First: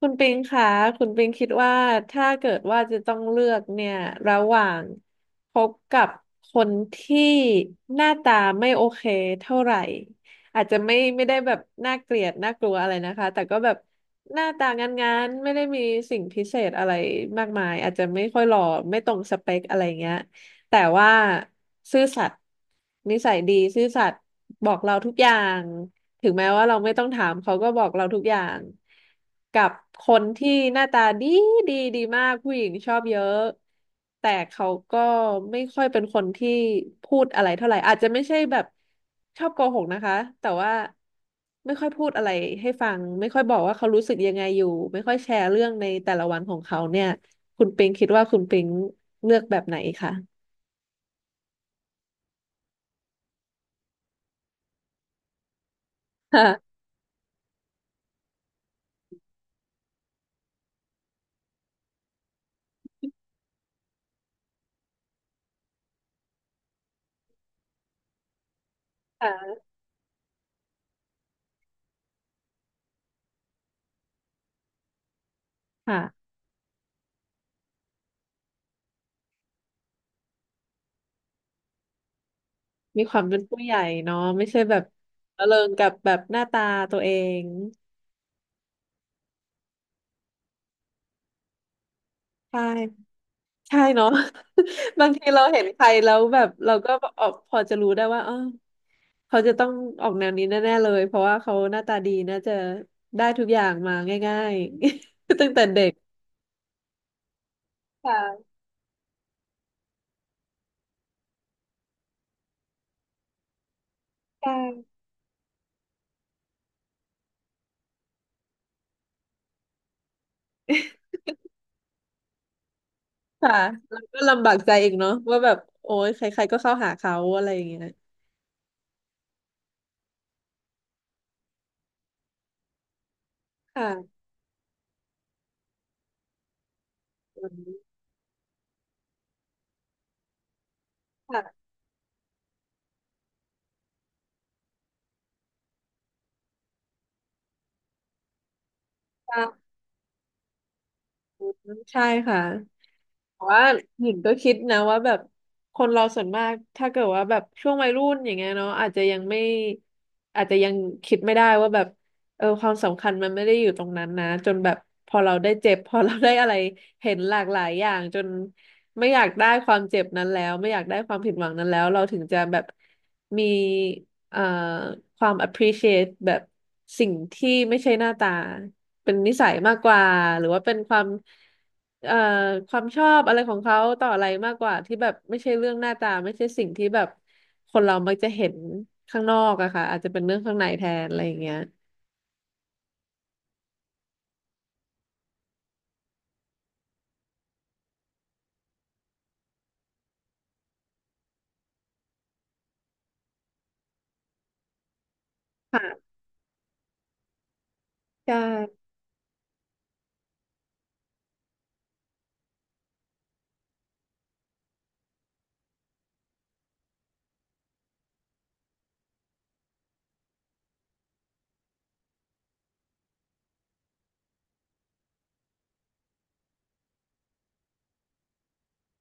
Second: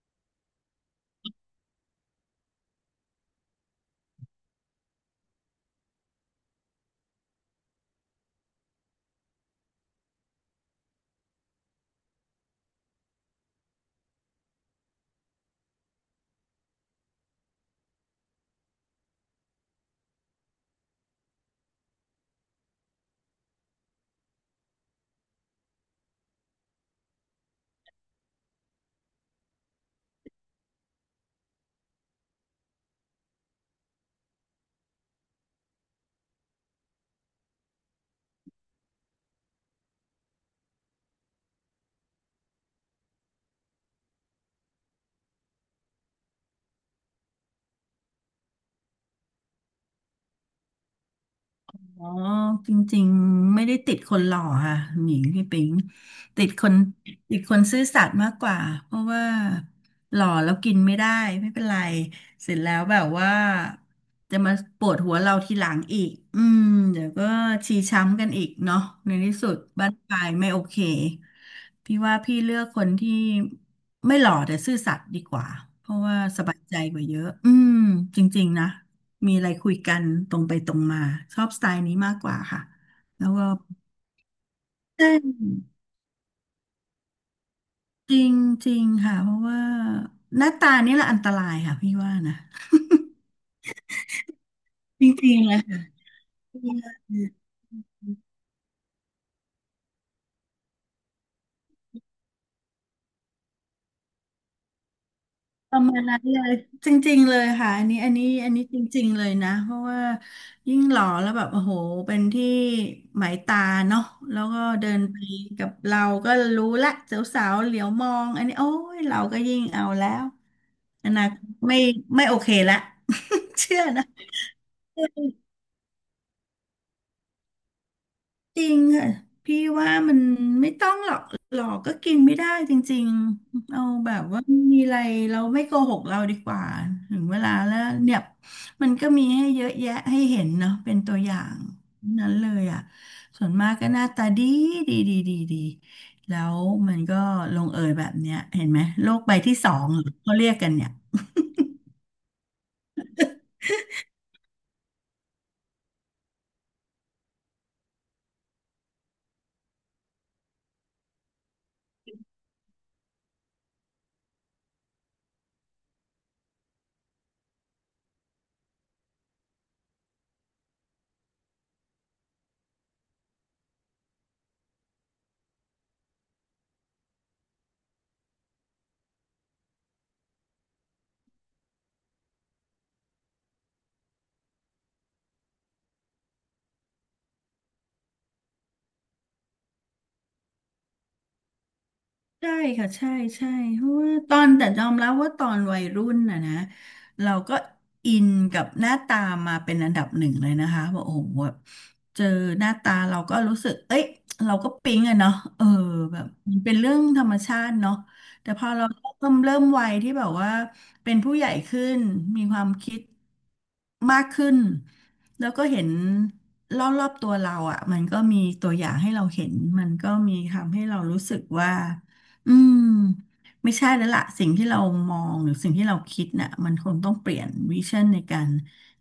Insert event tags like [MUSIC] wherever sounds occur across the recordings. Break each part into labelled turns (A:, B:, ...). A: คุณปิงคะคุณปิงคิดว่าถ้าเกิดว่าจะต้องเลือกเนี่ยระหว่างคบกับคนที่หน้าตาไม่โอเคเท่าไหร่อาจจะไม่ได้แบบน่าเกลียดน่ากลัวอะไรนะคะแต่ก็แบบหน้าตางานๆไม่ได้มีสิ่งพิเศษอะไรมากมายอาจจะไม่ค่อยหล่อไม่ตรงสเปคอะไรเงี้ยแต่ว่าซื่อสัตย์นิสัยดีซื่อสัตย์บอกเราทุกอย่าง ถึงแม้ว่าเราไม่ต้องถามเขาก็บอกเราทุกอย่างกับคนที่หน้าตาดีดีมากผู้หญิงชอบเยอะแต่เขาก็ไม่ค่อยเป็นคนที่พูดอะไรเท่าไหร่อาจจะไม่ใช่แบบชอบโกหกนะคะแต่ว่าไม่ค่อยพูดอะไรให้ฟังไม่ค่อยบอกว่าเขารู้สึกยังไงอยู่ไม่ค่อยแชร์เรื่องในแต่ละวันของเขาเนี่ยคุณปิงคิดว่าคุณปิงเลือกแบบไหนคะ
B: อ๋อจริงๆไม่ได้ติดคนหล่อค่ะหนิงพี่ปิง
A: [LAUGHS] ค่ะ
B: ติดคนซื่อสัตย์มากกว่าเพราะว่าหล่อแล้วกินไม่ได้ไม่เป็นไรเสร็จแล้วแบบว่าจะมาปวดหัวเราทีหลังอีกเดี๋ยวก็ชีช้ำกันอีกเนาะในที่สุดบ้านปลายไม่โอเคพี่ว่าพี่เลือกคนที่ไม่หล่อแต่ซื่อสัตย์ดีกว่าเพราะว่า
A: ค่ะ
B: สบายใจกว่าเยอะจริงๆนะ มีอะไรคุยกันตรงไปตรงมาชอบสไตล์นี้มากกว่าค่ะ
A: มีความ
B: แล้ว
A: เป็น
B: ก็
A: ผู้ใหญ่เนาะไม่ใช่แบบ
B: ใช
A: ระเริง
B: ่
A: กับแบบหน้าตาตัวเอง
B: จริงจริงค่ะเพราะว่าหน้าตานี่แหละอันตรายค่ะพี่ว่านะ
A: ใช่ใช่เนาะ [LAUGHS]
B: [LAUGHS] จ
A: บางที
B: ริง
A: เรา
B: ๆเล
A: เห็
B: ย
A: นใคร
B: ค่
A: แล้วแบบเราก็ออกพอจะรู้ได้ว่า
B: ะ
A: เออเขาจะต้องออกแนวนี้แน่ๆเลยเพราะว่าเขาหน้าตาดีน่าจะได้ทุกอย่างมาง่ายๆ [LAUGHS] ตั้งแต่
B: ป
A: เด็
B: ระ
A: ก
B: มาณนั้นเลยจริงๆเลยค่ะ
A: ค่ะ
B: อันนี้จริงๆเลยนะเพราะว่ายิ่งหล่อแล้วแบบโอ้โหเป็นที่หมายตาเนาะแล้ว
A: ใช่
B: ก็เดินไปกับเราก็รู้ละสาวๆเหลียวมองอันนี้โอ้ยเราก็ยิ่งเอาแล้วอนาคตไม่โอเคละ
A: ค่ะ
B: [LAUGHS] เชื่อ
A: แล้ว
B: นะ
A: ก็ลำบากใจอีกเนาะว่าแบบโอ้ยใครๆก็เข้าหาเขาอะไรอย่างเงี้ย
B: จริงค่ะพี่ว่ามันไม่ต้องหรอกหลอกก็กินไม่ได้จริงๆเอาแบ
A: ค่ะ
B: บว่ามีอะไรเราไม่โกหกเราดีกว่าถึงเว
A: วั
B: ลา
A: นนี้
B: แล้วเนี่ยมันก็มีให้เยอะแยะให้เห็นเนาะเป็นตัวอย่าง
A: ค่ะ
B: นั้นเลยอ่ะส่วนมากก็หน้าตาดีแล้วมันก็ลงเอยแบบเนี้ยเห็นไหมโลกใบที่ส
A: ค่ะ
B: องเหรอเขาเรียกกันเนี่ย
A: ใช่ค่ะ แต่ว่าหญิงก็คิดนะว่าแบบคนเราส่วนมากถ้าเกิดว่าแบบช่วงวัยรุ่นอย่างเงี้ยเนาะอาจจะยังไม่อาจจะยังคิดไม่ได้ว่าแบบเออความสำคัญมันไม่ได้อยู่ตรงนั้นนะจนแบบพอเราได้เจ็บพอเราได้อะไรเห็นหลากหลายอย่างจนไม่อยากได้ความเจ็บนั้นแล้วไม่อยากได้ความผิดหวังนั้นแล้วเราถึงจะแบบมี เอ่อความ appreciate แบบสิ่งที่ไม่ใช่หน้าตาเป็นนิสัยมากกว่าหรือว่าเป็นความเอ่อความชอบอะไรของเขาต่ออะไรมากกว่าที่แบบไม่ใช่เรื่องหน้าตาไม่ใช่สิ่งที่แบบคนเรามักจะเห็นข้างนอกอะค่ะอาจจะเป็นเรื่องข้างในแทนอะไรอย่างเงี้ย
B: ใช่ค่ะใช่ใช่เพราะว่าตอนแต่ยอมรับว่าตอนวัยรุ่นน่ะนะเราก็อินกับหน้าตามาเป็นอันดับหนึ่งเลยนะคะบอกโอ้โหแบบเจอหน้าตาเราก็รู้สึกเอ้ยเราก็ปิ๊งอะเนาะเออ
A: ค่ะ
B: แบบมันเป็นเรื่องธรรมชาติเนาะ
A: ใช่
B: แต่พอเราเริ่มวัยที่แบบว่าเป็นผู้ใหญ่ขึ้นมีความคิดมากขึ้นแล้วก็เห็นรอบๆตัวเราอ่ะมันก็มีตัวอย่างให้เราเห็นมันก็มีทำให้เรารู้สึกว่า อืมไม่ใช่แล้วล่ะสิ่งที่เรามองหรือสิ่งที่เราคิดน่ะมันคงต้องเปลี่ยนวิชั่นในการ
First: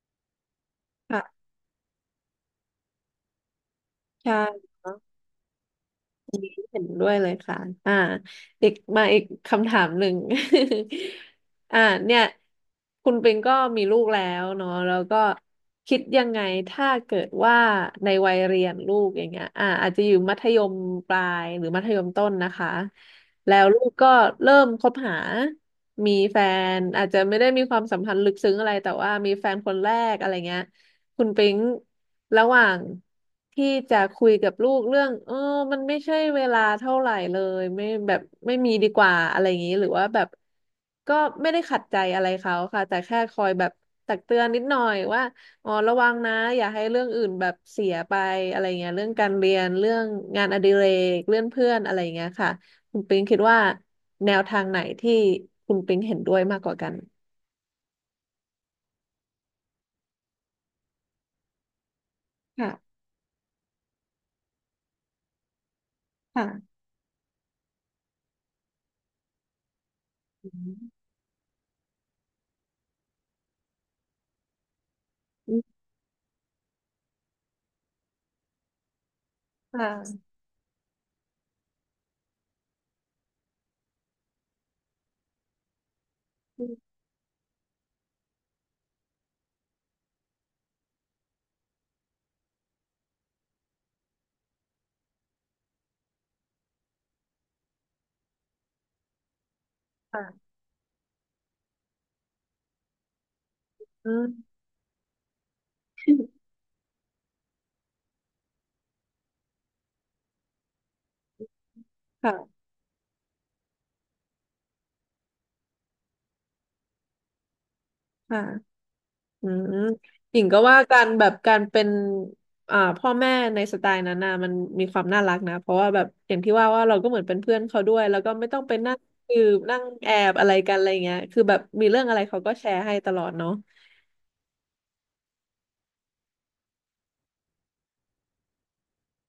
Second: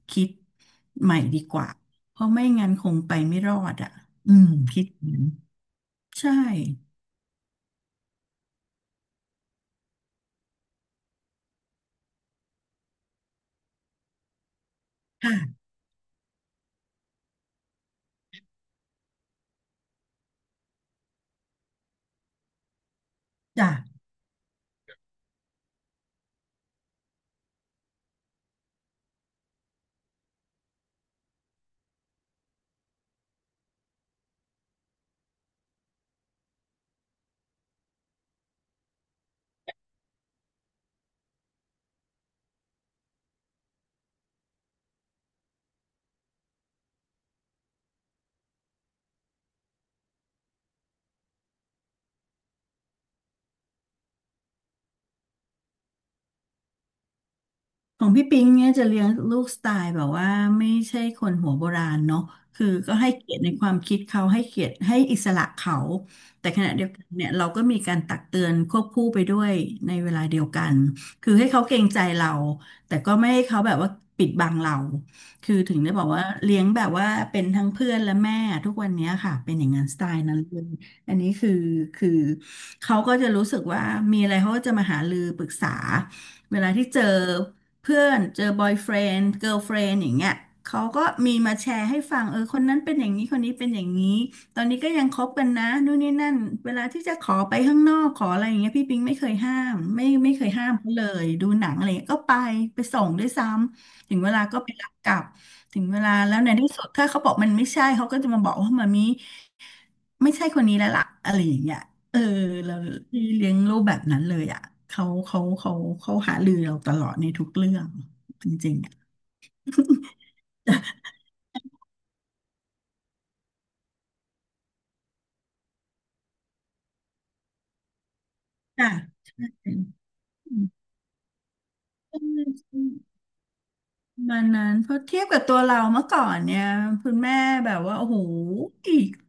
B: คิดใหม่
A: ค่ะ
B: ดีกว่าเพราะไม่งั้นคงไปไม่รอดอ่ะอืม
A: ใช่
B: คิดอย่างนั้นใช่
A: เห็นด้วยเลยค่ะอ่าอีกมาอีกคำถามหนึ่ง [LAUGHS] อ่าเนี่ย คุณปิงก็มีลูกแล้วเนาะแล้วก็
B: ค่ะ
A: คิดยังไง ถ้าเกิดว่าในวัยเรียนลูกอย่างเงี้ยอ่าอาจจะอยู่มัธยมปลายหรือมัธยมต้นนะคะ แล้ว
B: จ้ะ
A: ลูกก็เริ่มคบหา มีแฟน อาจจะไม่ได้มีความสัมพันธ์ลึกซึ้งอะไร แต่ว่ามีแฟนคนแรกอะไรเงี้ย คุณปิ๊งระหว่างที่จะคุยกับลูกเรื่องเออมันไม่ใช่เวลาเท่าไหร่เลยไม่แบบไม่มีดีกว่าอะไรอย่างนี้หรือว่าแบบก็ไม่ได้ขัดใจอะไรเขาค่ะแต่แค่คอยแบบตักเตือนนิดหน่อยว่าอ๋อระวังนะอย่าให้เรื่องอื่นแบบเสียไปอะไรเงี้ยเรื่องการเรียนเรื่องงานอดิเรกเรื่องเพื่อนอะไรเงี้ยค่ะคุณปิ๊งคิดว่าแนวทางไหนที่คุณปิ๊งเห็นด้วยมากกว่ากัน
B: ของพี่ปิงเนี่ยจะเลี้ยงลูกสไตล์แบบว่าไม่ใช่คนหัวโบราณเนาะคือก็
A: ค่ะ
B: ให้เกียรติในความคิดเขาให้เกียรติให้อิสระเขาแต่ขณะ
A: ค่ะ
B: เดียวกันเนี่ยเราก็มีการตักเตือนควบคู่ไปด้วยในเวลาเดียว
A: อื
B: กัน
A: ม
B: คือให้เขาเกรงใจเราแต่ก็ไม่ให้เขาแบบว่าปิดบังเราคือถึงได้บอกว่าเลี้ยงแบบว่าเป็นทั้งเพื่อนและแม่ทุกวันเนี้ยค่ะเป็นอย่าง
A: ค
B: นั้นสไตล์
A: ่ะ
B: นั้นเลยอันนี้คือเขาก็จะรู้สึกว่ามีอะไรเขาก็จะมาหารือปรึกษาเวลาที่เจอ เพื่อนเจอบอยเฟรนด์เกิร์ลเฟรนด์อย่างเงี้ยเขาก็มีมาแชร์ให้ฟังเออคนนั้นเป็นอย่างนี้คนนี้เป็นอย่างนี้ตอนนี้ก็ยังคบกันนะนู่นนี่นั่นเวลาที่จะขอไปข้างนอกขออะไรอย่างเงี้ยพี่ปิงไม่เคยห้ามไม่เค
A: ค่ะ
B: ยห้ามเขาเลยดูหนังอะไรเงี้ยก็ไปไปส่งด้วยซ้ำถึง
A: อื
B: เวลา
A: ม
B: ก็ไปรับกลับถึงเวลาแล้วในที่สุดถ้าเขาบอกมันไม่ใช่เขาก็จะมาบอกว่ามามีไม่ใช่คนนี้แล้วล่ะอะไรอย่างเงี้ย เออ
A: ค่ะ
B: เราที่เลี้ยงลูกแบบนั้นเลยอ่ะเขาเขาเขาเขาหารือเราตลอดในทุกเรื่องจริง
A: ค่ะ
B: ๆอ
A: อืมหญิงก็ว่า
B: ่ะ
A: การแบบการเป็นอ่าพ่อแม่ในสไตล์นั้นน่ะมันมีความน่ารักนะ เพราะว่าแบบอย่างที่ว่าว่าเราก็เหมือนเป็นเพื่อนเขาด้วย แล้วก็ไม่ต้องไป
B: [LAUGHS] จ้ะ
A: นั่งสื
B: ใ
A: บนั่งแอบอะไรกันอะไรเงี้ยคือแบบมีเรื่องอะไรเขาก็แชร์ให้ต
B: ช่
A: ลอดเนาะ
B: ประมาณนั้นเพราะเทียบกับตัวเราเมื่อก่อนเนี่ยคุณแม่แบบว่าโอ้โห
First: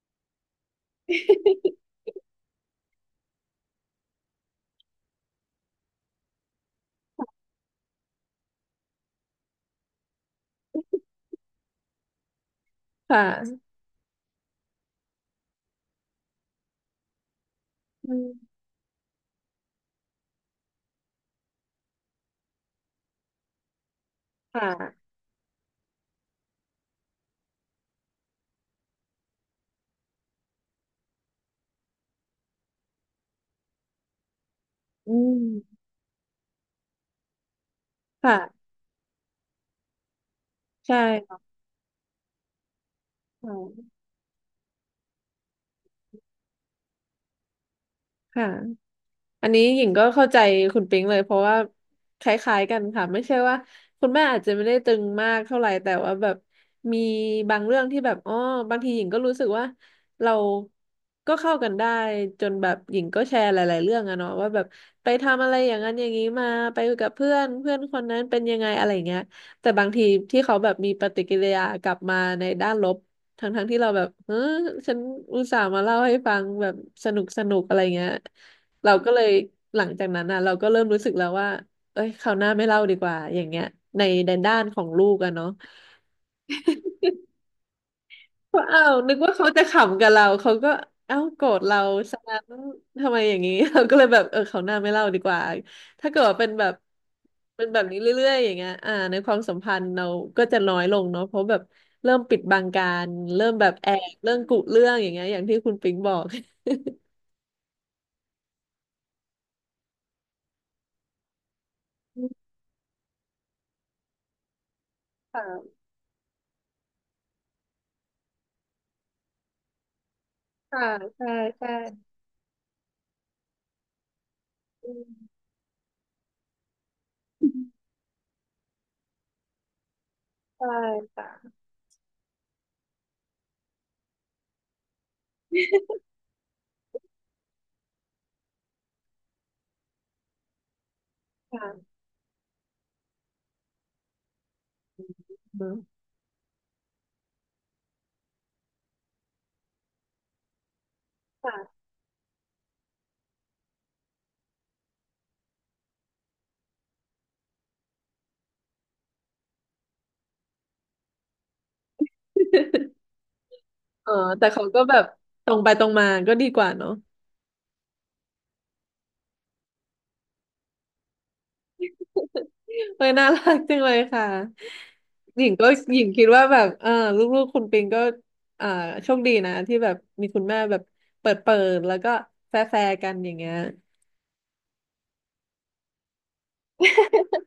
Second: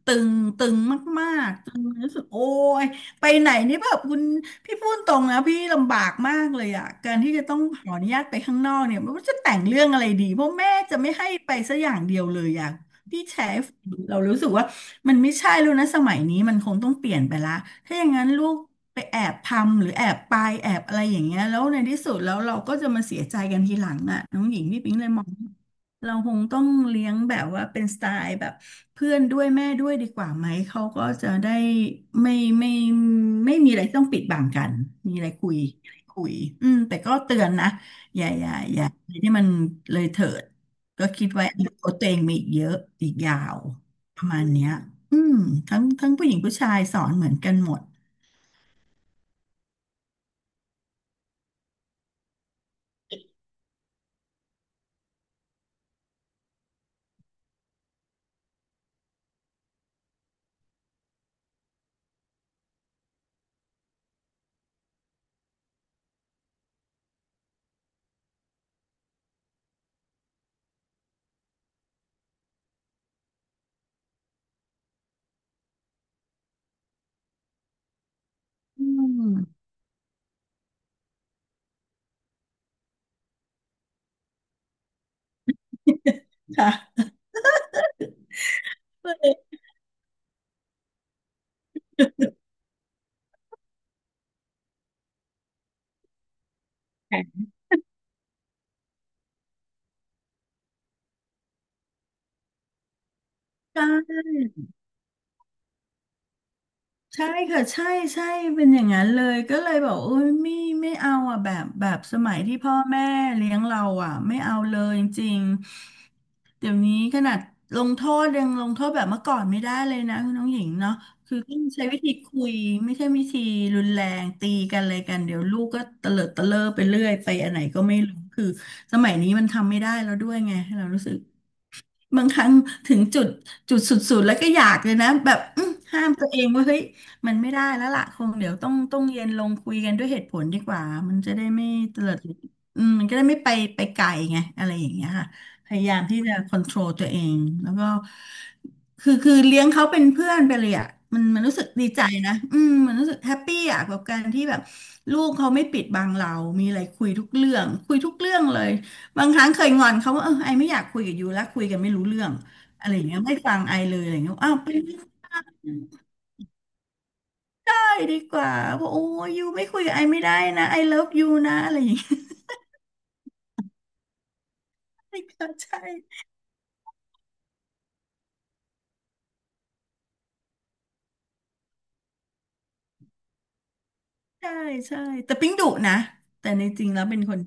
B: ตึงตึงมากๆตึงรู้สึกโอ้ยไปไหนนี่แบบคุณพี่พูดตรงนะพี่ลำบากมากเลยอ่ะการที่จะต้องขออนุญาตไปข้างนอกเนี่ยไม่รู้จะแต่งเรื่องอะไรดีเพราะแม่จะไม่ให้ไปสักอย่างเดียวเลยอ่ะ
A: [LAUGHS]
B: พี่แชร์
A: ค่ะ
B: ให้ฟังเรารู้สึกว่ามันไม่ใช่แล้วนะสมัยนี้มันคงต้องเปลี่ยนไปละถ้าอย่า
A: อื
B: งนั้
A: ม
B: นลูก ไปแอบทำหรือแอบไปแอบอะไรอย่างเงี้ยแล้วในที่สุดแล้วเราก็จะมาเสียใจกันทีหลังอ่ะน้องห
A: ค
B: ญิงพี่ปิ๊งเล
A: ่ะ
B: ยมองว่าเราคงต้องเลี้ยงแบบว่าเป็นสไตล์แบบเพื่อนด้วยแม่ด้วยดีกว่าไหมเขาก็จะได้ไม่ไม่ไม่มีอะไรต้องปิดบังกัน
A: อื
B: มีอะไรคุย
A: ม
B: มีอะไรคุยอืมแต่ก็เตือนนะ
A: ค่ะ
B: อย่าอะไรที่มันเลยเถิด
A: ใช่
B: ก็คิดไว้
A: ค่ะ
B: อาตตัวเองมีอีกเยอะอีกยาวประมาณเนี้ยอืมทั้งผู้หญิงผู้ชายสอนเหมือนกันหมด
A: ค่ะ อันนี้หญิงก็เข้าใจคุณปิงเลยเพราะว่าคล้ายๆกันค่ะไม่ใช่ว่าคุณแม่อาจจะไม่ได้ตึงมากเท่าไหร่แต่ว่าแบบมีบางเรื่องที่แบบอ๋อบางทีหญิงก็รู้สึกว่าเราก็เข้ากันได้จนแบบหญิงก็แชร์หลายๆเรื่องอะเนาะว่าแบบไปทำอะไรอย่างนั้นอย่างนี้มาไปกับเพื่อนเพื่อนคนนั้นเป็นยังไงอะไรอย่างเงี้ยแต่บางทีที่เขาแบบมีปฏิกิริยากลับมาในด้านลบทั้งๆที่เราแบบเออฉันอุตส่าห์มาเล่าให้ฟังแบบสนุกสนุกอะไรเงี้ย
B: อื
A: เราก็เลย
B: ม
A: หลังจากนั้นอ่ะเราก็เริ่มรู้สึกแล้วว่าเอ้ยคราวหน้าไม่เล่าดีกว่าอย่างเงี้ยในในด้านของลูกอะเนาะ
B: ค่ะ
A: ว่าอ้าว
B: ก็
A: นึก
B: เล
A: ว่า
B: ย
A: เขาจะขำกับเราเขาก็เอ้าโกรธเราซะงั้นทำไมอย่างนี้ [LAUGHS] เราก็เลยแบบเออคราวหน้าไม่เล่าดีกว่าถ้าเกิดว่าเป็นแบบ
B: ค่ะ
A: เป็นแบบนี้เรื่อยๆอย่างเงี้ยอ่าในความสัมพันธ์เราก็จะน้อยลงเนาะเพราะแบบเริ่มปิดบังการเริ่มแบบแอบเรื่องกุเรื่องอย่างเงี้ยอย่างที่คุณปิงบอก
B: ใช่ใช่ค่ะใช่ใช่เป็นอย่างนั้นเลยก็เลยบอกโอ้ยไม่เอาอ่ะแบบสมัยที่
A: [LAUGHS]
B: พ่อแม่เลี้ยงเราอ่ะไม่เอาเลยจริง
A: ค่ะ
B: ๆเดี๋ยวนี้ขนาดลงโทษยังลงโทษแบบเมื่อก่อนไม่ได้เลยนะคุณน้องหญิง
A: ค่ะ
B: เนาะ
A: ใช่
B: คือต้อง
A: ใช่
B: ใช้วิธีคุยไม่ใช่วิธีรุนแรงตีกัน
A: อื
B: อะไรกันเดี๋ยว
A: ม
B: ลูกก็เตลิดเตะเลอไปเรื่อยไปอันไหนก็ไม่รู้คือสมัยนี้มันทำไม่ได้แล้วด้วยไง
A: ใช่
B: เรารู้สึก
A: ค่ะ
B: บางครั้งถึงจุดจุดสุดๆแล้วก็อยากเลยนะแบบอื้อห้ามตัวเองว่าเฮ้ยมันไม่ได้แล้วล่ะคงเดี๋ยวต้องเย็นลงคุยกันด้วยเหตุผลดีกว่ามันจะได้ไม่
A: ค่ะ
B: เตลิดอืมมันก็ได้ไม่ไปไกลไงอะไรอย่างเงี้ยค่ะ
A: อื
B: พ
A: ม
B: ยายามที่จะcontrol ตัวเองแล้วก็คือเลี้ยงเขาเป็นเพื่อนไปเลยอ่ะมันรู้สึก
A: ค่ะ
B: ดีใจนะอืมมันรู้สึกแฮปปี้อ่ะกับการที่แบบลูกเขาไม่ปิดบังเรา มีอะไรคุยทุกเรื่องคุยทุกเรื่องเลย บางครั้งเคยงอนเขาว่าเออไอไม่อยากคุยกับยูแล้วคุยกันไม่รู้เรื่องอะไรอย่างเงี้ยไม่ฟังไอเลย
A: เอ
B: อะ
A: อ
B: ไรอย่างเงี้ย
A: แต่
B: อ้าว
A: เขา
B: ไป
A: ก็แบบตรงไปตรงมาก็ดีกว่าเนาะ
B: ได้ดีกว่าบอกะโอ้ยยูไม่คุยกับไอไม่ได้นะไอเลิฟยูนะอะไรอย่างเงี้ย
A: เออน่ารักจังเลยค่ะหญิง
B: [LAUGHS]
A: ก็
B: ใช่
A: หญิงคิดว่าแบบเออลูกๆคุณปิงก็อ่าโชคดีนะที่แบบมีคุณแม่แบบเปิดเปิดแล้วก็แฟร์แฟร์กันอย่างเงี้ย
B: ใช่ใช่แต่ปิ๊งดุนะแต่ในจริงแล้วเป็นคน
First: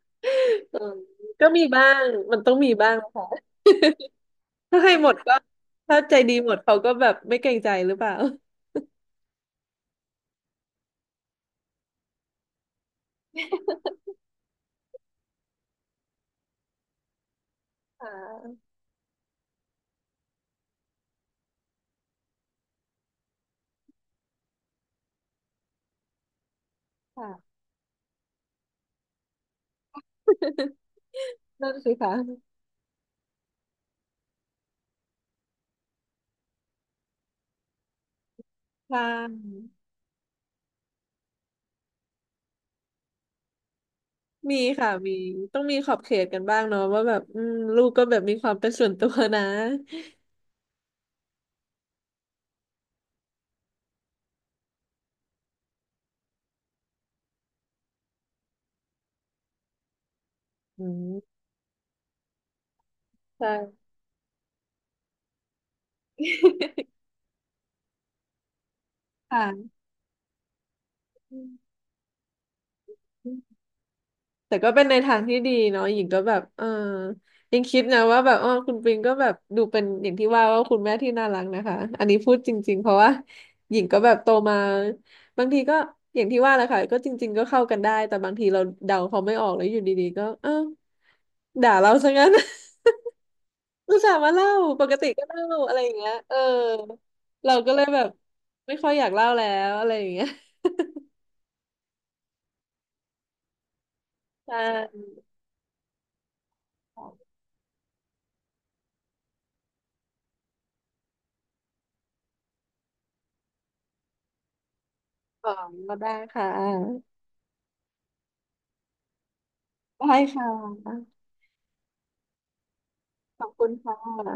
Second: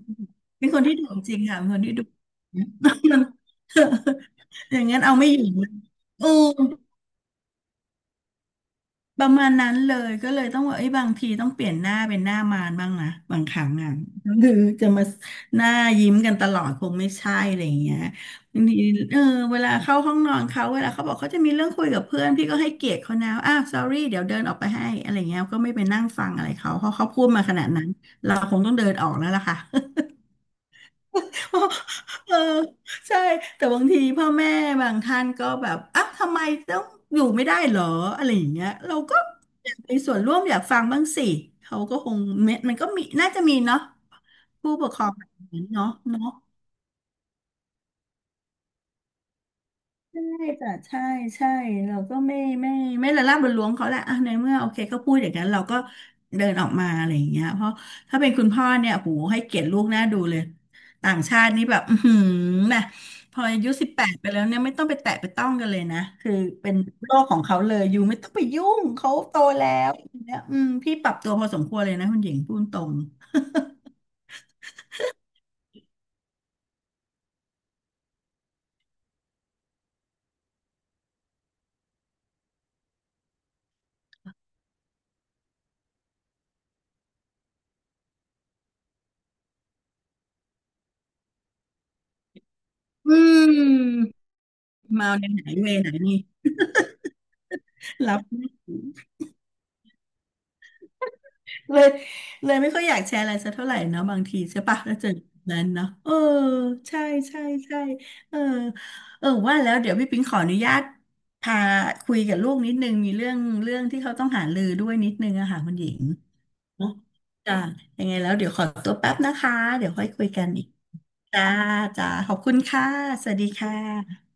B: เป็น
A: เอ
B: ค
A: อ
B: นที่ดุจริง
A: ก็
B: ค่ะ
A: มี
B: เป็นคน
A: บ้า
B: ที่
A: ง
B: ดุ
A: มันต้องมีบ้างค่ะ
B: [LAUGHS] อ
A: ถ้า
B: ย่าง
A: ให้
B: งั้น
A: หม
B: เอา
A: ด
B: ไม่
A: ก็
B: อยู่นะ
A: ถ้าใจ
B: โอ้
A: ดีหมดเขาก็แบบไม่เกรงใจหรือเปล่า
B: ประมาณนั้นเลยก็เลยต้องว่าไอ้ยบางทีต้องเปลี่ยนหน้าเป็นหน้ามารบ้างนะบางครั้งอ่ะคือจะมาหน้ายิ้มกันตลอดคงไม่ใช่อะไรอย่างเงี้ย
A: ค่
B: บาง
A: ะ
B: ทีเออเวลาเข้าห้องนอนเขาเวลาเขาบอกเขาจะมีเรื่องคุยกับเพื่อนพี่ก็ให้เกียรติเขานะอ้าว sorry เดี๋ยวเดินออกไปให้อะไรเงี้ยก็ไม่ไปนั่งฟังอะไรเขาเพราะเขาพูดมาข
A: ค่ะ
B: นาดนั้นเราคงต้องเดินออกแล้วล่ะค่ะ
A: นั่น
B: [LAUGHS]
A: สิคะ
B: เออใช่แต่บางทีพ่อแม่บางท่านก็แบบอ่ะทำไมต้องอยู่ไม่ได้เหรออะไรอย่างเงี้ยเรา
A: ค่
B: ก็อยาก
A: ะ
B: มีส่วนร่วมอยากฟังบ้างสิเขาก็คงมันก็มีน่าจะมีเนาะ
A: มี
B: ผู้ป
A: ค่ะ
B: กครอง
A: มี
B: แบบ
A: ต้อ
B: นั้
A: ง
B: น
A: มี
B: เนาะ
A: ขอบเข
B: เนาะ
A: ตกันบ้างเนาะว่าแบบอืมลูกก็แบบมีความเป็นส่วนตัวนะ
B: ใช่จ้ะใช่ใช่เราก็ไม่ไม่ละล่ำละล้วงเขาแหละอ่ะในเมื่อโอเคก็พูดอย่างนั้นเราก็เดินออกมาอะไรอย่างเงี้ยเพราะถ้าเป็นคุณพ่อเนี่ยโหให้เกียรติลูกน่าดูเลย
A: อื
B: ต่าง
A: ม
B: ชาตินี่แบบอือหือนะพออายุ
A: ใช่
B: 18ไปแล้วเนี่ยไม่ต้องไปแตะไปต้องกันเลยนะคือเป็นโลกของเขาเลยอยู่ไม่ต้องไปยุ่งเขาโตแล้
A: ค่ะ
B: วอย่างเนี่ยอืมพี่ปรับตัว
A: อื
B: พอสมค
A: ม
B: วรเลยนะคุณหญิงพูดตรง
A: แต่ก็เป็นในทางที่ดีเนาะหญิงก็แบบเออยังคิดนะว่าแบบอ๋อคุณปิงก็แบบดูเป็นอย่างที่ว่าว่าคุณแม่ที่น่ารักนะคะอันนี้พูดจริงๆเพราะว่าหญิงก็แบบโตมาบางทีก็อย่างที่ว่าแหละค่ะก็จริงๆก็เข้ากันได้แต่บางทีเราเดาเขาไม่ออกแล้วอยู่ดีๆก็เออด่าเราซะงั้น
B: อืม
A: อุตส่าห์มาเล่าปกติ
B: มา
A: ก็
B: ในไหน
A: เล่า
B: เว
A: อะไรอ
B: ไหน
A: ย่างเงี้ย
B: นี่
A: เออเราก็เลยแบบ
B: รับ
A: ไม่ค่อยอยากเล่าแล้วอะไรอย่างเงี้ย
B: เลยเลยไม่ค่อยอยากแชร์อะไรสักเท่าไหร่เนาะบางที
A: ใช
B: ใช่ปะแล้ว
A: ่
B: เจอแบบนั้นเนาะเออ
A: ข
B: ใช่
A: อ
B: ใช่ใช่เออเออว่าแล้วเดี๋ยวพี่ปิ๊งขออนุญาตพาคุยกับลูกนิดนึงมีเรื่องที่เขาต้องหารือด้วยนิดนึงอะค่ะ
A: ง
B: คุณหญิ
A: ก็
B: ง
A: ได้ค่ะไ
B: เนาะ
A: ด
B: จ้ะยังไงแล้วเดี๋ยวขอตัวแป๊บนะคะเดี๋ยวค่อย
A: ้
B: คุยกั
A: ค่
B: นอีก
A: ะ
B: จ้าจ้าขอบคุณค่ะสวัส
A: ข
B: ดี
A: อบคุ
B: ค่
A: ณค่ะ
B: ะ